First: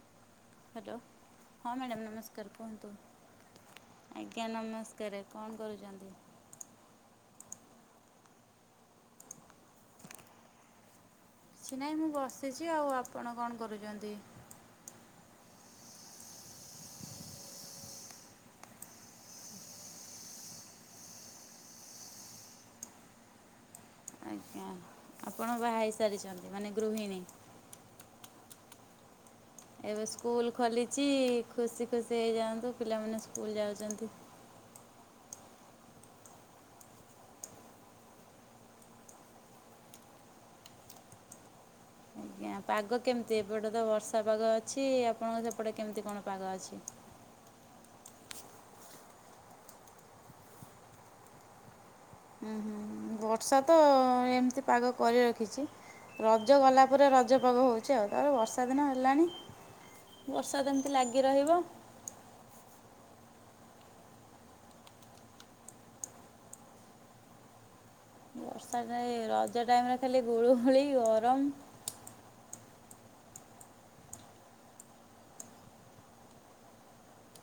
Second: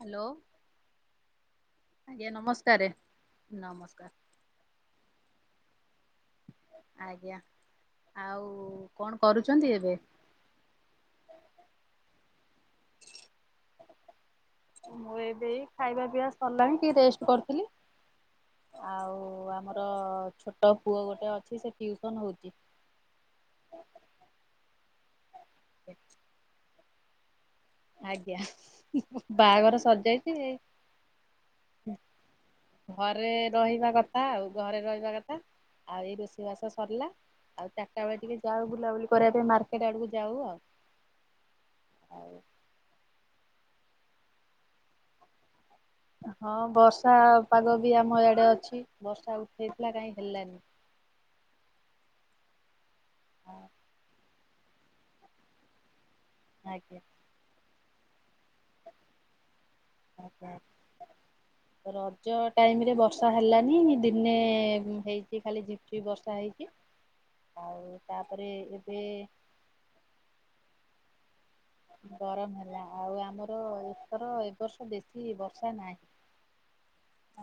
Hello. Hello ହଁ madam ଆଜ୍ଞା ନମସ୍କାର ନମସ୍କାରେ କୁହନ୍ତୁ ନମସ୍କାର ଆଜ୍ଞା। ଆଜ୍ଞା ନମସ୍କାର କଣ କରୁଛନ୍ତି? ଆଜ୍ଞା ଆଉ କଣ କରୁଛନ୍ତି ଏବେ? କିଛି ନାଇଁ ମୁଁ ବସିଛି ଆଉ ଆପଣ କଣ କରୁଛନ୍ତି ଏବେ? ମୁଁ ଏବେ ଖାଇବା ପିଇବା ସରିଲାଣି ଟିକେ ରେଷ୍ଟ୍ କରୁଥିଲି। ଆଉ ଆମର ଛୋଟ ପୁଅ ଗୋଟେ ଅଛି ସେ ଟ୍ଯୂଉସନ୍ ହଉଛି। ଆଜ୍ଞା ଆପଣ ବାହା ହେଇସାରିଛନ୍ତି ମାନେ ଗୃହିଣୀ? ଆଜ୍ଞା। ବା ଏବେ ସ୍କୁଲ ଖୋଲିଛି ଖୁସି ଖୁସି ହେଇଯାଆନ୍ତୁ ପିଲାମାନେ ଘରେ ସ୍କୁଲ ରହିବା ଯାଉଛନ୍ତି। କଥା ଆଉ ଘରେ ରହିବା କଥା ଆଉ ଏଇ ରୋଷେଇ ବାସ ସରିଲା ଆଉ ଚାରଟା ବେଳେ ଟିକେ ଯାଉ ବୁଲାବୁଲି କରିବା ପାଇଁ ମାର୍କେଟ ଆଡକୁ ଯାଉ ଆଉ। ହଉ। ଆଜ୍ଞା ପାଗ କେମିତି ଏପଟେ ତ ବର୍ଷା ପାଗ ଅଛି ଆପଣଙ୍କ ସେପଟେ କେମିତି କଣ ପାଗ ହଁ ଅଛି? ବର୍ଷା ପାଗ ବି ଆମ ଆଡ଼େ ଅଛି ବର୍ଷା ଉଠାଇଥିଲା କାହିଁ ହେଲାନି। ହୁଁ ହୁଁ ବର୍ଷା ତ ଏମିତି ପାଗ କରି ରଖିଛି ରଜ ଗଲା ଆଜ୍ଞା ପରେ ରଜ ରଜପାଗ ହଉଛି ଆଉ ତାପରେ ବର୍ଷା ଦିନ ହେଲାଣି ଆଜ୍ଞା ବର୍ଷା ଏମିତି ଲାଗି ରହିବ। ରଜ ଟାଇମ ରେ ବର୍ଷା ହେଲାନି ଦିନେ ହେଇଛି ଖାଲି ଝିପ ଝିପ୍ ବର୍ଷା ହେଇଛି। [unintelligible] ହଉ। ବର୍ଷା ଟା ରଜ ଟାଇମେ ଖାଲି ଗୁଳୁଗୁଳି ଗରମ। ଗରମ ହେଲା ଆଉ ଆମର ଏଥର ଏବର୍ଷ ବେଶୀ ବର୍ଷା ନାହିଁ।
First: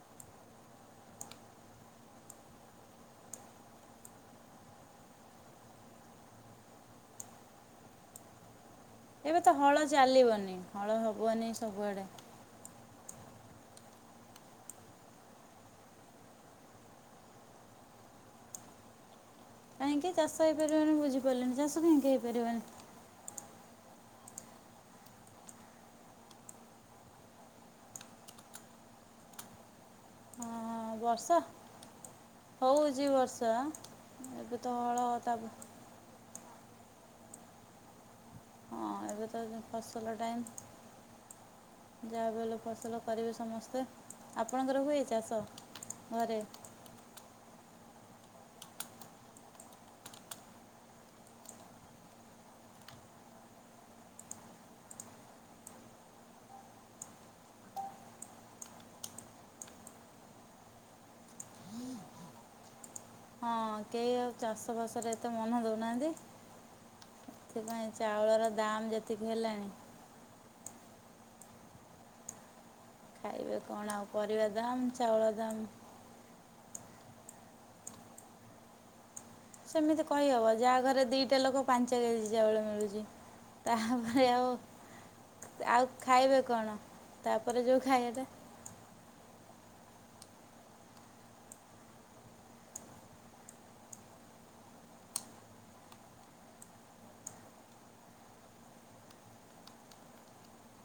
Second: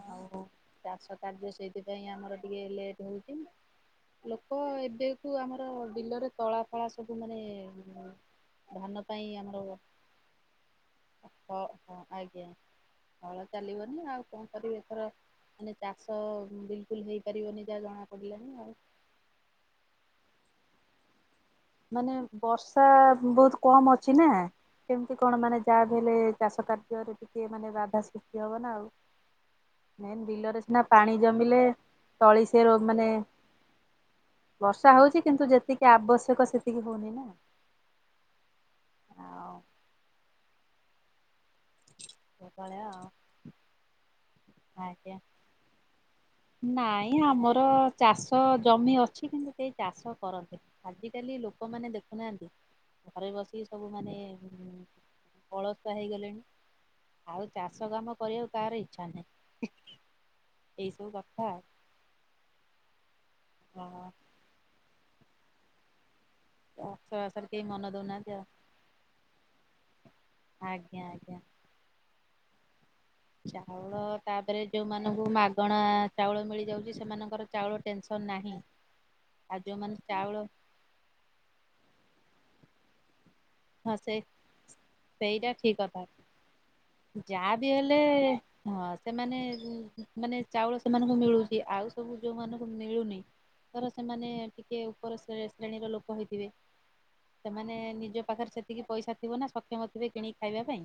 ଆଉ ଚାଷ କାର୍ଯ୍ୟ ସେଇଥିପାଇଁ ଆମର ଟିକେ ଲେଟ୍ ହଉଛି। ଲୋକ ଏବେକୁ ଆମର ବିଲରେ ତଳା ଫଳା ସବୁ ମାନେ ଧାନ ପାଇଁ ଏବେ ତ ଆମର ହଳ ଚାଲିବନି ହଳ ହବନି ହ ସବୁଆଡ଼େ। ଆଜ୍ଞା। ହଳ ଚାଲିବନି ଆଉ କଣ କରିବି ଏଥର ମାନେ ଚାଷ ବିଲକୁଲ ହେଇପାରିବନି ଯାହା ଜଣାପଡ଼ିଲାନି ଆଉ। କାହିଁକି ଚାଷ ହେଇ ପାରିବନି ବୁଝିପାରିଲେଣିି ଚାଷ କାହିଁକି ମାନେ ହେଇପାରିବନି ବର୍ଷା ବହୁତ କମ୍ ଅଛି ନା। କେମିତି କଣ ମାନେ ଯାହା ବି ହେଲେ ଚାଷ କାର୍ଯ୍ୟରେ ଟିକେ ମାନେ ବାଧା ସୃଷ୍ଟି ହବ ନା ଆଉ। ମେନ୍ ବିଲରେ ସିନା ହଁ ପାଣି ବର୍ଷା ଜମିଲେ ତଳି ସେ ର ମାନେ ହଉଛି ବର୍ଷା ଏବେ ତ ବର୍ଷା ହଳ ହଉଛି ତା କିନ୍ତୁ ଯେତିକି ଆବଶ୍ୟକ ସେତିକି ହଉନି ନା। ହଁ ଏବେ ତ ଆଉ ଫସଲ ଟାଇମ୍। ଯାହାବି ହେଲେ ସେଭଳିଆ ଫସଲ ଆଉ କରିବେ ସମସ୍ତେ ଆପଣଙ୍କର ହୁଏ ଆଜ୍ଞା। ଚାଷ ଘରେ? ନାଇଁ ଆମର ଚାଷ ଜମି ଅଛି କିନ୍ତୁ କେହି ଚାଷ କରନ୍ତିନି। ଆଜିକାଲି ଲୋକମାନେ ଦେଖୁନାହାନ୍ତି ଘରେ ବସିକି ସବୁ ମାନେ ଅଳସୁଆ ହେଇଗଲେଣି। ଆଉ ଚାଷ କାମ କରିବାକୁ କାହାର ଇଛା ନାହିଁ ଏଇ ସବୁ କଥା। ହଁ। ହଁ କେହି ଆଉ ଚାଷ ବାସରେ ଏତେ ମନ ଦଉନାହାନ୍ତି। ଅକ୍ଷର ଅକ୍ଷର କେହି ମନ ଏଥିପାଇଁ ଦଉନାହାନ୍ତି ଆଉ ଚାଉଳର ଦାମ ଯେତିକି ହେଲାଣି। ଆଜ୍ଞା ଆଜ୍ଞା। ଖାଇବେ କଣ ଚାଉଳ ଆଉ ପରିବା ତାପରେ ଦାମ୍ ଯୋଉମାନଙ୍କୁ ଚାଉଳ ଦାମ୍ ମାଗଣା ଚାଉଳ ମିଳିଯାଉଛି ସେମାନଙ୍କର ଚାଉଳ ଟେନସନ ନାହିଁ। ଆଉ ଯୋଉମାନେ ସେମିତି ଚାଉଳ କହିହବ ଯାହା ଘରେ ଦୁଇଟା ଲୋକ ପାଞ୍ଚ କେଜି ଚାଉଳ ମିଳୁଛି। ହଁ ସେ ତାପରେ ଆଉ ସେଇଟା ଠିକ ଆଉ କଥା ଖାଇବେ କଣ ଯାହା ତାପରେ ବି ଯେଉଁ ହେଲେ ଖାଇବାଟା ହଁ ସେମାନେ ମାନେ ଚାଉଳ ସେମାନଙ୍କୁ ମିଳୁଛି ଆଉ ସବୁ ଯୋଉମାନଙ୍କୁ ମିଳୁନି ଧର ସେମାନେ ଟିକେ ଉପର ଶ୍ରେଣୀର ଲୋକ ହେଇଥିବେ ସେମାନେ ନିଜ ପାଖରେ ସେତିକି ପଇସା ଥିବ ନା ସକ୍ଷମ ଥିବେ କିଣିକି ଖାଇବା ପାଇଁ।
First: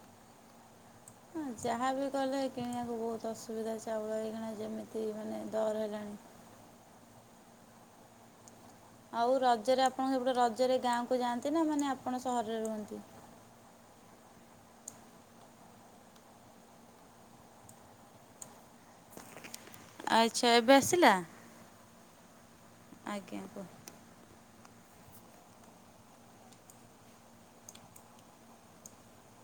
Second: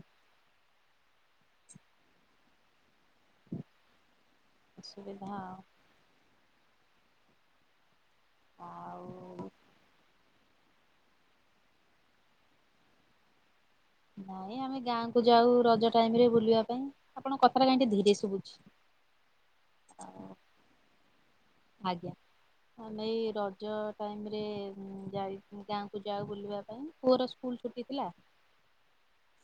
ଯାହା ବିି କଲେ କିଣିବାକୁ ବହୁତ ଅସୁବିଧା ଚାଉଳ ହେଇକିଣା ଯେମିତି ଅସୁବିଧା ମାନେ ଆଉ ଦର ହେଲାଣି। ଆଉ ରଜରେ ଆପଣ ସେପଟେ ରଜରେ ଗାଁକୁ ଯାଆନ୍ତି ନା ମାନେ ଆପଣ ସହରରେ ରୁହନ୍ତି? ନାଇଁ ଆମେ ଗାଁକୁ ଯାଉ ରଜ ଟାଇମ ରେ ବୁଲିବା ପାଇଁ ଆପଣଙ୍କ କଥାଟା କହି ଧୀରେ ଶୁଭୁଛି। ଆଚ୍ଛା ଏବେ ଆସିଲା? ଆଜ୍ଞା ଆ ଏଇ ଆଜ୍ଞା କୁହ। ରଜ ତାପରେ ଯାଇ ଗାଁକୁ ଯାଉ ବୁଲିବା ପାଇଁ ପୁଅର ସ୍କୁଲ ଛୁଟି ଥିଲା।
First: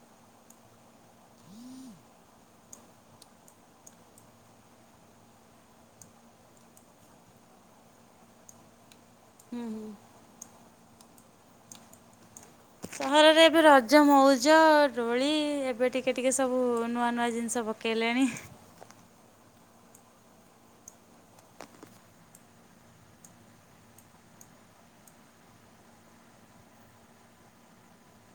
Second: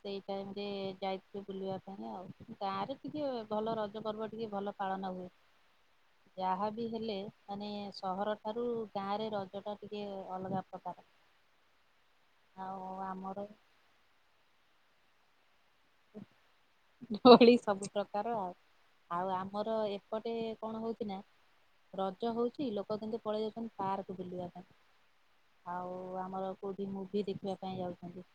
ସେଇ ଟାଇମ ରେ ଯାଇଥିବ ବୁଲିବା ପାଇଁ ଆଉ ଗାଁ ରେ ଟିକେ ଭଲ ରଜ ପର୍ବ ଟିକେ ଭଲ ପାଳନ ହୁଏ ଯାହା ବି ହେଲେ ମାନେ ସହର ଠାରୁ ଗାଁ ରେ ରଜ ହୁଁ ଟା ହୁଁ। ଟିକେ ଅଲଗା ପ୍ରକାର। ଆଉ ସହରରେ ଆମର ଏବେ ରଜ ମଉଜ ଡୋଳି ଏବେ ଟି ଟିକେ ଟିକେ ସବୁ ନୂଆ ନୂଆ ଦୋଳି ଜିନିଷ ସବୁ ପକେଇଲେଣି। ପ୍ରକାର ଆଉ ଆଉ ଆମର ଏପଟେ କଣ ହଉଚି ନା ରଜ ହଉଚି ଲୋକ କେନ୍ତି ପଳେଇ ଯାଉଚନ୍ତି ପାର୍କ ବୁଲିବା ପାଇଁ। ଆଉ ଆମର କେଉଁଠି ମୁଭି ଦେଖିବା ପାଇଁ ଯାଉଚନ୍ତି।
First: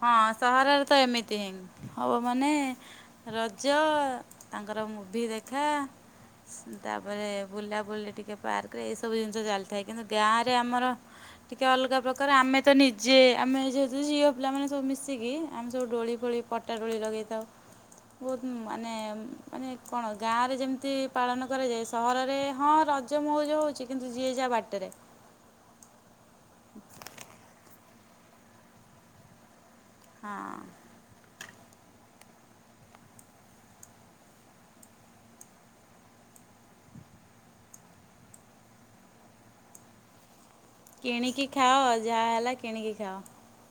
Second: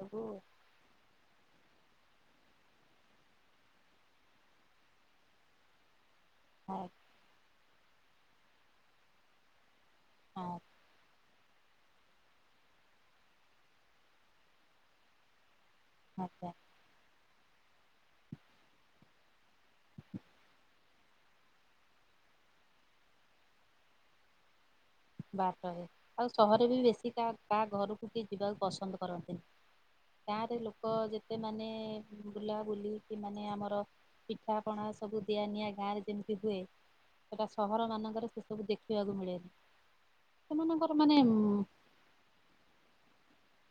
ହଁ ସହରରେ ତ ଏମିତି। ହବ ମାନେ ରଜ ତାଙ୍କର ମୁଭି ଦେଖା ତାପରେ ବୁଲାବୁଲି ଟିକେ ପାର୍କରେ ଏଇ ସବୁ ଜିନିଷ ଚାଲି ଥାଏ କିନ୍ତୁ ଗାଁରେ ଆମର ଟିକେ ଅଲଗା ପ୍ରକାର ଆମେ ତ ନିଜେ ଆମେ ଯେହେତୁ ଝିଅ ପିଲାମାନେ ସବୁ ମିଶିକି ଆମେ ସବୁ ଡୋଳି ଫୋଳି ପଟା ଡୋଳି ଲଗାଇଥାଉ। ବହୁତ ମାନେ ମାନେ କଣ ଗାଁ ରେ ଯେମିତି ପାଳନ କରାଯାଏ ସହରରେ ହଁ ରଜ ମଉଜ ହେଉଚି କିନ୍ତୁ ଯିଏ ଯାହା ବାଟେରେ। ବାଟରେ ଆଉ ସହର ବି ବେଶୀ କାହା କାହା ଘରୁକୁ କିଏ ଯିବାକୁ ପସନ୍ଦ କରନ୍ତିନି। ହଁ ଗାଁ ରେ ଲୋକ ଯେତେ ମାନେ ବୁଲା ବୁଲି କିି ମାନେ ଆମର ପିଠା ପଣା ସବୁ ଦିଆ ନିିଆଁ ଗାଁ ରେ ଯେମିତି ହୁଏ ସେଟା ସହର ମାନଙ୍କରେ ସେ ସବୁ ଦେଖିବାକୁ ମିଳେନି। ସେମାନଙ୍କର ମାନେ କିଣିକି ଖାଅ ଯାହା ହେଲା କିଣିକି ଖାଅ।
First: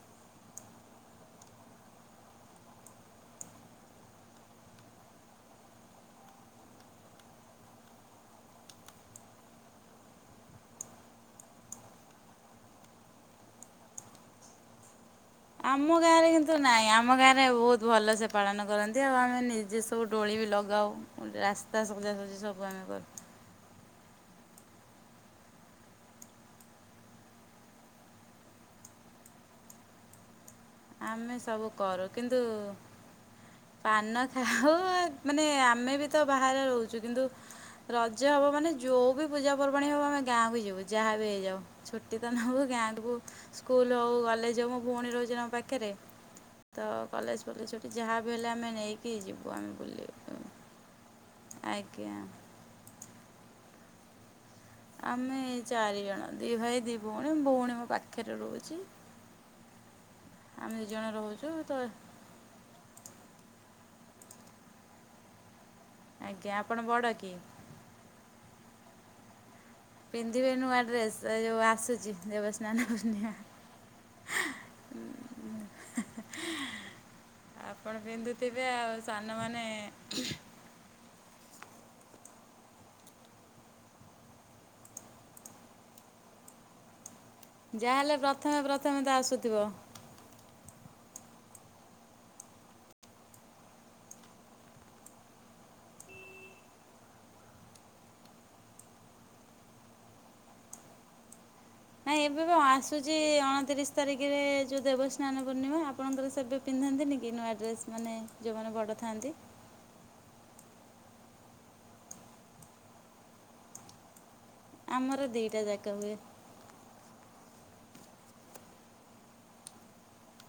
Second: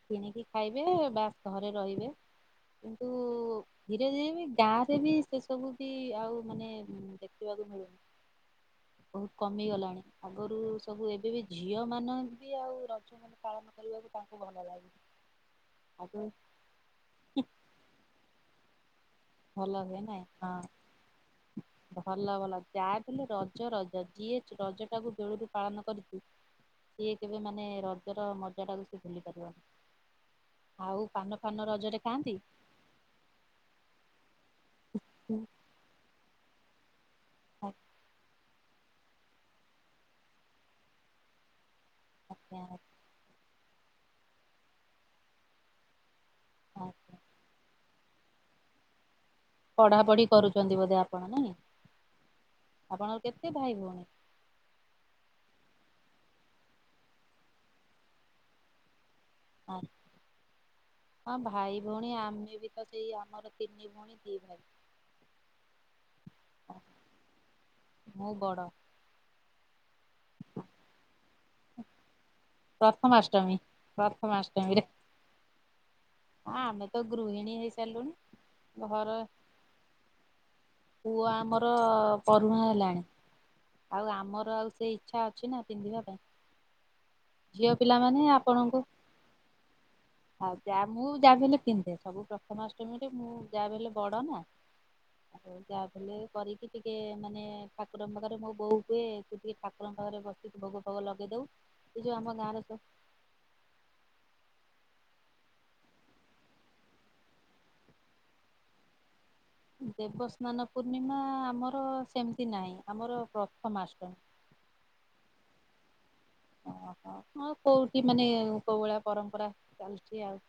କିଣିକି ଖାଇବେ ବାସ୍ ଘରେ ରହିବେ କିନ୍ତୁ ଧୀରେ ଧୀରେ ବି ଗାଁ ରେ ବି ସେ ସବୁ ବି ଆଉ ମାନେ ଦେଖିବାକୁ ମିଳୁନି। ବହୁତ କମିଗଲାଣି ଆଗରୁ ସବୁ ଏବେ ବି ଝିଅ ମାନବି ଆଉ ରଜ ମାନେ ପାଳନ କରିବାକୁ ତାଙ୍କୁ ଘ ଆମ ଗାଁରେ କିନ୍ତୁ ନାଇଁ ଆମ ଗାଁରେ ବହୁତ ଭଲସେ ପାଳନ କରନ୍ତି ଆଉ ଆମେ ନିଜେ ଭଲ ହୁଏ ସବୁ ନାଇଁ ଡୋଳି ବି ହଁ ଲଗାଉ ରାସ୍ତା ସଜାସଜି ସବୁ ଆମେ କରୁ। ଜ ରଜ ଜିଏଚ୍ ରଜଟାକୁ ଦୋଳିରୁ ପାଳନ କରିଚି ସିଏ କେବେ ମାନେ ରଜର ମଜା ଟାକୁ ସିଏ ଭୁଲି ପାରିବନି। ଆଉ ପାନ ଆମେ ଫାନ ସବୁ ରଜରେ କରୁ ଖାଆନ୍ତି? କିନ୍ତୁ ପାନ ଖାଉ ମାନେ ଆମେ ବି ତ ବାହାରେ ରହୁଚୁ କିନ୍ତୁ ଆଜ୍ଞା ରଜ ହବ ମାନେ ଯୋଉ ବି ପୂଜା ପର୍ବାଣୀ ହବ ଆମେ ଗାଁକୁ ଯିବୁ ଯାହା ବି ହେଇଯାଉ ଛୁ ଟିତ ନବୁ ଆଜ୍ଞା ଗାଁକୁ ସ୍କୁଲ ହଉ କଲେଜ ହଉ ମୋ ଭଉଣୀ ରହୁଚି ନାଁ ମୋ ପାଖେରେ। ତ ଆଜ୍ଞା। କଲେଜ ଫଲେଜ୍ ଛୁଟି ଯାହାବି ହେଲେ ଆମେ ନେଇକି ଯିବୁ ଆମେ ପଢା ବୁଲି ପଢି କରୁଚନ୍ତି ବୋଧେ ଆପଣ ନାଇଁ। ଆଜ୍ଞା। ଆପଣଙ୍କର କେତେ ଭାଇ ଭଉଣୀ? ଆମେ ଚାରିଜଣ ଦିଇ ଭାଇ ଦିଇ ଭଉଣୀ ଭଉଣୀ ମୋ ପାଖେରେ ରହୁଚି। ଅ ହଁ ରହୁଛୁ ତ ଭାଇ ଭଉଣୀ ଆମେ ବି ତ ସେଇ ଆମର ତିନି ଭଉଣୀ ଦି ଭାଇ। ଆଜ୍ଞା ଆପଣ ବଡ଼ କି? ମୁଁ ବଡ଼। ପିନ୍ଧିବେ ନୂଆ ଡ୍ରେସ ଏ ଯୋଉ ଆସୁଚି ଦେବ ସ୍ନାନ ପୁର୍ଣିମା। ପ୍ରଥମାଷ୍ଟମୀ ପ୍ରଥମାଷ୍ଟମୀରେ ଆମେ ତ ଗୃହିଣୀ ଆପଣ ହେଇସାରିଲୁଣି ପିନ୍ଧୁଥିବେ ଆଉ ଘର ସାନମାନେ। ପୁଅ ଆମର ପରୁହାଁ ହେଲାଣି। ଆଉ ଆମର ଆଉ ସେ ଇଚ୍ଛା ଅଛି ନା ପିନ୍ଧିବା ପାଇଁ। ଝିଅ ଯାହାହେଲେ ପିଲାମାନେ ପ୍ରଥମେ ଆପଣଙ୍କୁ ପ୍ରଥମେ ତ ଆସୁଥିବ। ଆଉ ଯା ମୁଁ ଯାହା ବି ହେଲେ ପିନ୍ଧେ ସବୁ ପ୍ରଥମାଷ୍ଟମୀରେ ମୁଁ ଯାହା ବି ହେଲେ ବଡ଼ ନାଁ। [unintelligible] ଯାହାବିହେଲେ କରିକି ଟିକେ ମାନେ ଠାକୁରଙ୍କ ପାଖରେ ମୋ ବୋଉ କୁହେ ତୁ ଟିକେ ଠାକୁରଙ୍କ ପାଖରେ ବସିକି ଭୋଗ ଭୋଗ ଲଗେଇଦବୁ। ଏଇ ଯୋଉ ନାଇଁ ଆମ ଏବେ ବି ଗାଁରେ ଆସୁଛି ଆଁ ଅଣତିରିଶ ତାରିଖରେ ଯଉ ଦେବସ୍ନାନ ପୂର୍ଣ୍ଣିମା ଆପଣଙ୍କର ସେବେ ପିନ୍ଧାନ୍ତିନି କି ନୂଆ ଡ୍ରେସ୍ ମାନେ ଯଉମାନେ ବଡ ଥାଆନ୍ତି। ଦେବସ୍ନାନ ପୂର୍ଣ୍ଣିମା ଆମର ସେମିତି ନାହିଁ ଆମର ପ୍ରଥମାଷ୍ଟମୀ। ଆମର ଦିଟା ଯାକ ହୁଏ। ଓହୋ ହଁ କୋଉଠି ମାନେ କଉଭଳିଆ ପରମ୍ପରା ଚାଲିଛି ଆଉ।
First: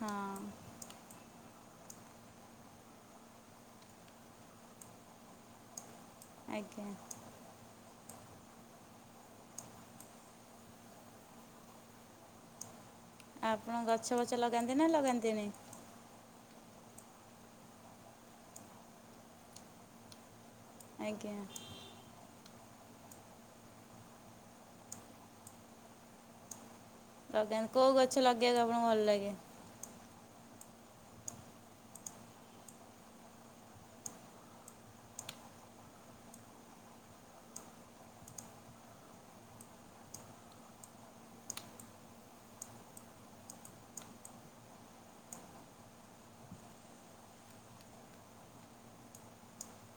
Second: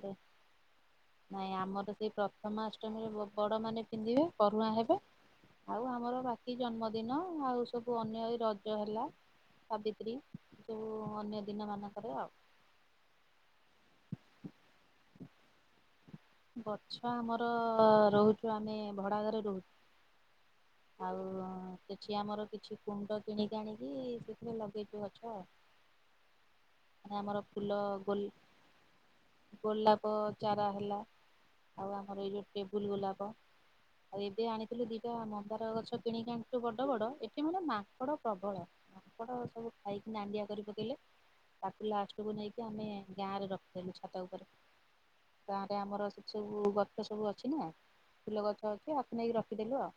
ହଁ ନାଇଁ ଆମର ସେଇ ପ୍ରଥମା ଅଷ୍ଟମୀରେ ବଡ଼ ମାନେ ପିନ୍ଧିବେ ପରୁହାଁ ହେବେ। ଆଉ ଆମର ବାକି ଆଜ୍ଞା ଜନ୍ମଦିନ ଆଉ ସବୁ ଅନ୍ୟ ଏଇ ରଜ ହେଲା। ସାବିତ୍ରୀ ଯଉ ଅନ୍ୟ ଦିନ ମାନଙ୍କରେ ଆଉ। ଆ ଆପଣ ଗଛ ଫଛ ଲଗାନ୍ତି ନା ଲଗାନ୍ତିନି? ଗଛ ଆମର ରୋହୁଛୁ ଆମେ ଭଡ଼ା ଘରେ ରୋହୁ ଆଉ ଆଜ୍ଞା କିଛି ଆମର କିଛି କୁଣ୍ଡ କିଣିକି ଆଣିକି ସେଥିରେ ଲଗେଇଛୁ ଗଛ ଆଉ। [inaudible] ଆଜ୍ଞା ଫୁଲ କୋଉ ଗଛ ଗୋଲ ଲଗେଇବାକୁ ଆପଣଙ୍କୁ ଭଲ ଲାଗେ? ଗୋଲାପ ଚାରା ହେଲା ଆଉ ଆମର ଏଇ ଯୋଉ ଟେବୁଲ ଗୋଲାପ। ଆଉ ଏବେ ଆଣିଥିଲୁ ଦିଟା ମନ୍ ନ୍ଦାର ଗଛ କିଣିକି ଆଣିଥିଲୁ ବଡ ବଡ ଏଠି ମାନେ ମାଙ୍କଡ଼ ପ୍ରବଳ। ମାଙ୍କଡ଼ ସବୁ ଖାଇକି ନାଣ୍ଡିଆ କରି ପକେଇଲେ। ତାକୁ ଲାଷ୍ଟକୁ ନେଇକି ଆମେ ଗାଁ ରେ ରଖିଦେଲୁ ଛାତ ଉପରେ। ଗାଁରେ ଆମର ସେ ସବୁ ଗଛ ସବୁ ଅଛି ନା। ଫୁଲ ଗଛ ଅଛି ଆକୁ ନେଇକି ରଖିଦେଲି ଆଉ।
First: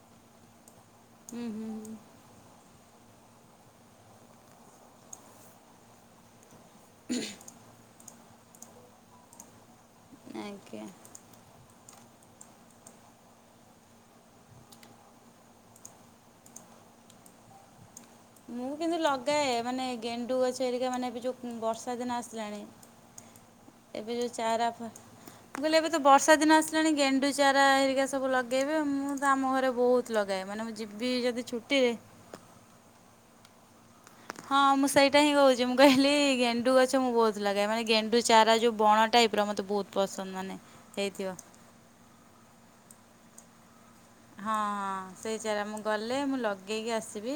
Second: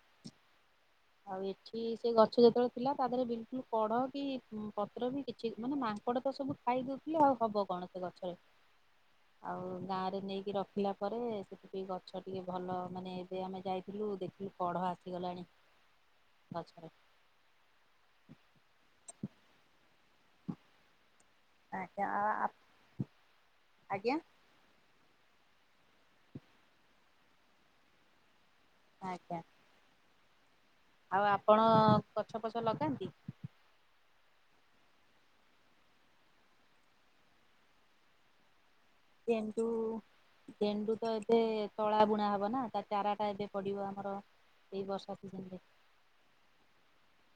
ଆଉ ହୁଁ ହୁଁ ଏଠି ହୁଁ। ସେ ଗଛ ଯେତେବେଳେ ଥିଲା ତା ଦେହରେ ବିଲକୁଲ୍ କଢ଼ କି ପତ୍ର ବି କି ଛି ମାନେ ମାଙ୍କଡ଼ ତ ସବୁ ଖାଇଦଉଥିଲେ ଆଉ ହବ କଣ ସେ ଗଛରେ ଆଉ ଗାଁରେ ନେଇକି ଆଜ୍ଞା। ରଖିଲା ପରେ ସେଠି ଏ ଗଛ ଟିକେ ଭଲ ମାନେ ଏବେ ଆମେ ଯାଇଥିଲୁ ଦେଖିକି କଢ଼ ଆସିଗଲାଣି। ଗଛରେ ମୁଁ କିନ୍ତୁ ଲଗାଏ ମାନେ ଗେଣ୍ଡୁ ଗଛ ହେରିକା ମାନେ ବି ଯୋଉ ବର୍ଷା ଆଜ୍ଞା ଦିନ ଆ ଆ ଆସିଲାଣି ଏବେ ଆଜ୍ଞା। ଯଉ ଚାଆରା ମୁଁ କହିଲି ଏବେ ତ ବର୍ଷା ଦିନ ଆସିଲାଣି ଗେଣ୍ଡୁ ଚାରା ହେରିକା ସବୁ ଲଗେଇବେ ମୁଁ ତ ଆଜ୍ଞା ଆମ ଘରେ ବହୁତ ଲଗାଏ ମାନେ ମୁଁ ଯିବି ଆଉ ଯଦି ଆପଣ ଛୁଟିରେ ଗଛ ପଛ ଲଗାନ୍ତି? ହଁ ମୁଁ ସେଇଟା ହିଁ କହୁଛି ମୁଁ କହିଲି ଗେଣ୍ଡୁ ଗଛ ମୁଁ ବହୁତ ଲାଗେ ମାନେ ଗେଣ୍ଡୁ ଚାରା ଯୋଉ ବଣ ଟାଇପ୍ ର ଗେଣ୍ଡୁ ମତେ ବହୁତ ପସନ୍ଦ ମାନେ ଗେଣ୍ଡୁ ତ ଏବେ ହେଇଥିବ। ତଳା ବୁଣା ହବ ନା ତା ଚାରା ଟା ଏବେ ପଡ଼ିବ ଆମର। ହଁ ଏଇ ହଁ ବର୍ଷା ସେଇ ସିଜନ ରେ ଚାରା ମୁଁ ଗଲେ ମୁଁ ଲଗେଇକି ଆସିବି।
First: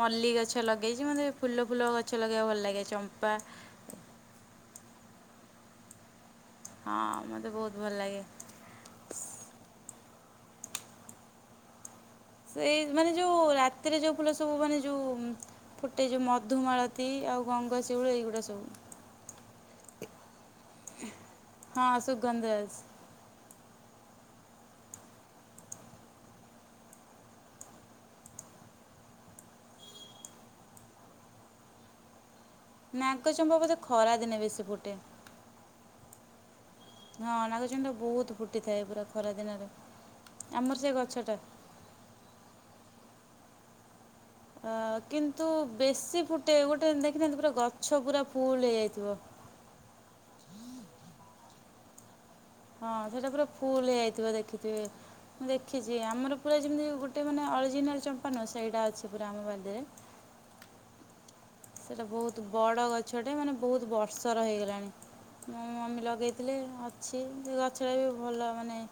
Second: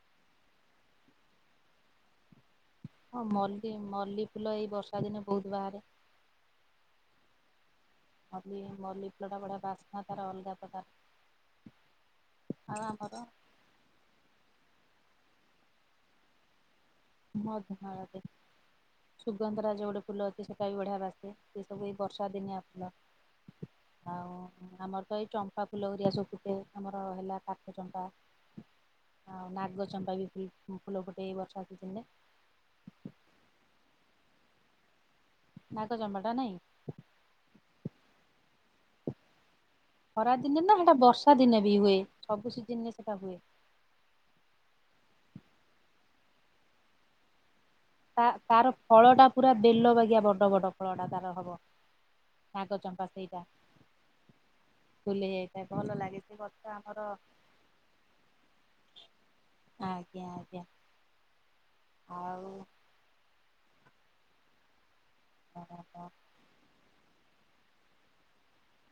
ମଲ୍ଲି ଗଛ ଲଗେଇଛି ମତେ ଫୁଲ ଫୁଲ ଗଛ ଲଗେଇବା ଭଲ ଲାଗିଛି। ହଁ ମଲ୍ଲି ମଲ୍ଲି ଫୁଲ ଏଇ ବର୍ଷା ଦିନେ ବହୁତ ବାହାରେ। ହଁ ମତେ ବହୁତ ଭଲ ଲାଗେ। ମଲ୍ଲି ମଲ୍ଲି ଫୁଲ ଟା ବଢ଼ିଆ ବାସ୍ନା ତାର ଅଲଗା ପ୍ରକାର। ସେଇ ଆଉ ମାନେ ଆମର ଯୋଉ ରାତିରେ ଯୋଉ ଫୁଲ ସବୁ ମାନେ ଯୋଉ ଫୁଟେ ଯୋଉ ମଧୁମାଳ ତି ଆଉ ଗଙ୍ଗଶିଉଳି ଏଇଗୁଡ଼ା ସବୁ। ସୁଗନ୍ଧରା ଯୋଉ ଗୋଟେ ଫୁଲ ଅଛି ସେଇଟା ବି ବଢ଼ଆ ବାସେ ସେ ସବୁ ଏଇ ହଁ ବର୍ଷା ଦିନିଆ ସୁଗନ୍ଧରାଜ ଫୁଲ। ଆଉ ଆମର ତ ଏଇ ଚମ୍ପା ଫୁଲ ହେରିଆ ସବୁ ଫୁଟେ ଆମର ହେଲା କାଠ ଚମ୍ପା ଆଉ ନାଗ ଚମ୍ପା ବି ଫୁଲ ଫୁଟେ ଏଇ ବର୍ଷା ସିଜନ୍ ଆସିଲେ। ନାଗଚମ୍ପା ବୋଧେ ଖରା ଦିନେ ବେଶୀ ଫୁଟେ। ନାଗ ଚ଼ମ୍ପାଟା ନାଇଁ? ହଁ ନାଗ ଚ଼ମ୍ପା ଟା ବହୁତ୍ ଫୁଟିଥାଏ ପୁରା ଖରା ଦିନରେ। ଖରା ଦିନେ ଆମର ନା ସେ ସେଟା ବର୍ଷା ଗଛଟା ଦିନେ ବି ହୁଏ ସବୁ ସିଜିନ୍ ରେ ସେଟା ହୁଏ। ଅ କିନ୍ତୁ ବେଶୀ ଫୁଟେ ଗୋଟେ ଦେଖିଥାନ୍ତି ପୁରା ଗଛ ପୁରା ତା ତାର ଫୁଲ ଫଳ ହେଇଯାଇଥିବ। ଟା ପୁରା ବେଲ ବାଗିଆ ବଡ ବଡ ଫଳ ଟା ତାର ହବ। ନାଗ ହଁ ଚମ୍ପା ସେଇଟା ପୁରା ଫୁଲ ହେଇଯାଇଥିବ ଦେଖୁଥିବେ। ଫୁଲି ମୁଁ ଯାଇଥାଏ ଭଲ ଦେଖିଛି ଲାଗେ ସେ ଆମର ଗଛ ପୁରା ଯେମିତି ଆମର ଗୋଟେ ମାନେ ଅରିଜିନାଲ ଚମ୍ପା ନୁହଁ ସେଇଟା ଅଛି ପୁରା ଆମ ବାଡିରେ। ଆଜ୍ଞା ଆଜ୍ଞା। ସେଇଟା ବହୁତ୍ ଆଉ ବଡ଼ ଗଛଟେ ମାନେ ବହୁତ୍ ବର୍ଷର ହେଇଗଲାଣି। ମୋ ମମି ଲଗେଇଥିଲେ ଅଛି ସେ ଗଛ ଟା ବି ଭଲ ମାନେ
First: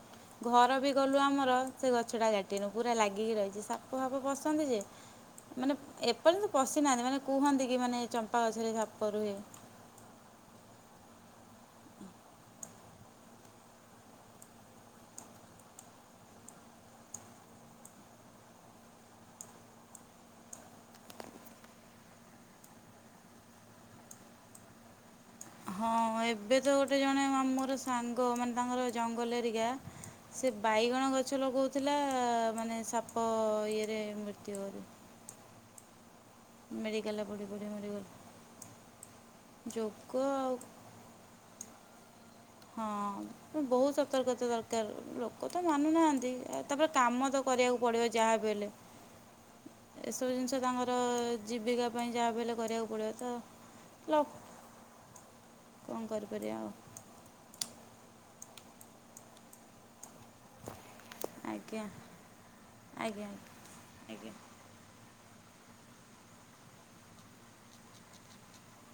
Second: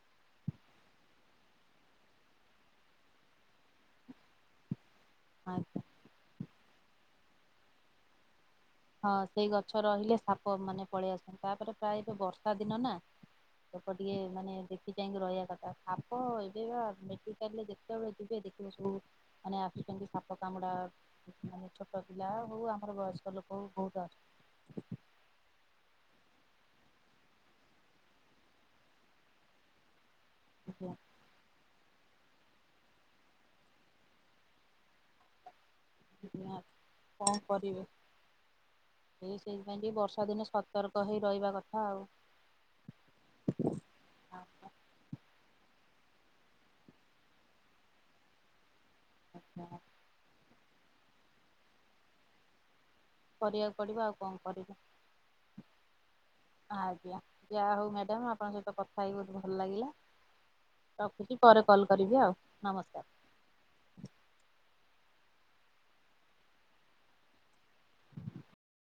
ଘର ବି କଲୁ ଆମର ସେ ଗଛଟା କାଟିନୁ ପୁରା ଲାଗିକି ରହିଛି ସାପ ଫାପ ପସନ୍ତି ଯେ ମାନେ ଆଜ୍ଞା। ଏପର୍ଯ୍ୟନ୍ତ ପଶି ନାହାଁନ୍ତି ମାନେ କୁହନ୍ତି କି ମାନେ ଚମ୍ପା ଗଛରେ ସା ହଁ ସେଇ ଗଛ ରହିଲେ ସାପ ମାନେ ପଳେଇ ଆସନ୍ତି ତାପରେ ପ୍ରାୟ ଏବେ ବର୍ଷା ଦିନ ନା ଲୋକ ଟିକେ ମାନେ ଦେଖି ଚାହିଁକି ରହିବା କଥା ସାପ ଏବେ ବା ମେଡି କାଲରେ ଯେତେବେଳେ ଯିବେ ଦେଖିବ ସବୁ ମାନେ ଆସୁଛନ୍ତି ସାପ କାମୁଡା ମାନେ ଛୋଟ ପିଲା ହଉ ଆମର ବୟସ୍କ ଲୋକ ହଉ ବହୁତ୍ ଆସୁଛନ୍ତି। ହଁ ଏବେ ତ ଗୋଟେ ଜଣେ ମୋର ସାଙ୍ଗ ମାନେ ତାଙ୍କର ଜଙ୍ଗଲ ଏରିକା ସେ ଆସୁଛନ୍ତି ବାଇଗଣ ଗଛ ଲଗଉଥିଲା ମାନେ ସାପ ଇଏରେ ମୃତ୍ୟୁ [unintelligible] ମେଡ଼ିକାଲରେ କଣ ପଡ଼ି ପଡ଼ି କରିବେ ମରିଗଲା ସେଇ ସେଇଥିପାଇଁ ଟିକେ ଯୋଗ ବର୍ଷା ଦିନେ ଆଉ ସତର ର୍କ ହେଇ ରହିବା କଥା ଆଉ। ହଁ। ବହୁତ୍ ସତର୍କତା ଦରକାର ଲୋକ ତ ମାନୁନାହାନ୍ତି ଆଉ ତାପରେ କାମ ତ କରିବାକୁ ପଡିବ ଯାହାବି ହେଲେ ଏସବୁ ଜିନିଷ ତାଙ୍କର ଜୀବିକା ପାଇଁ ଯାହା ବି ହେଲେ କରିବାକୁ ପଡିବ। କରିବାକୁ ପଡିବ ଆଉ କଣ କରିବ କ'ଣ କରିପାରିବା ଆଉ ଆଜ୍ଞା। ଯାହା ହଉ ମ୍ୟାଡ଼ାମ ଆପଣଙ୍କ ସହିତ କଥା ହେଇ ବହୁତ୍ ଭଲ ଲାଗିଲା ରଖୁଛି। ପରେ ଆଜ୍ଞା କଲ୍ କରିବି ଆଉ ନମସ୍କାର। ଆଜ୍ଞା ଆଜ୍ଞା। ହ [inaudible]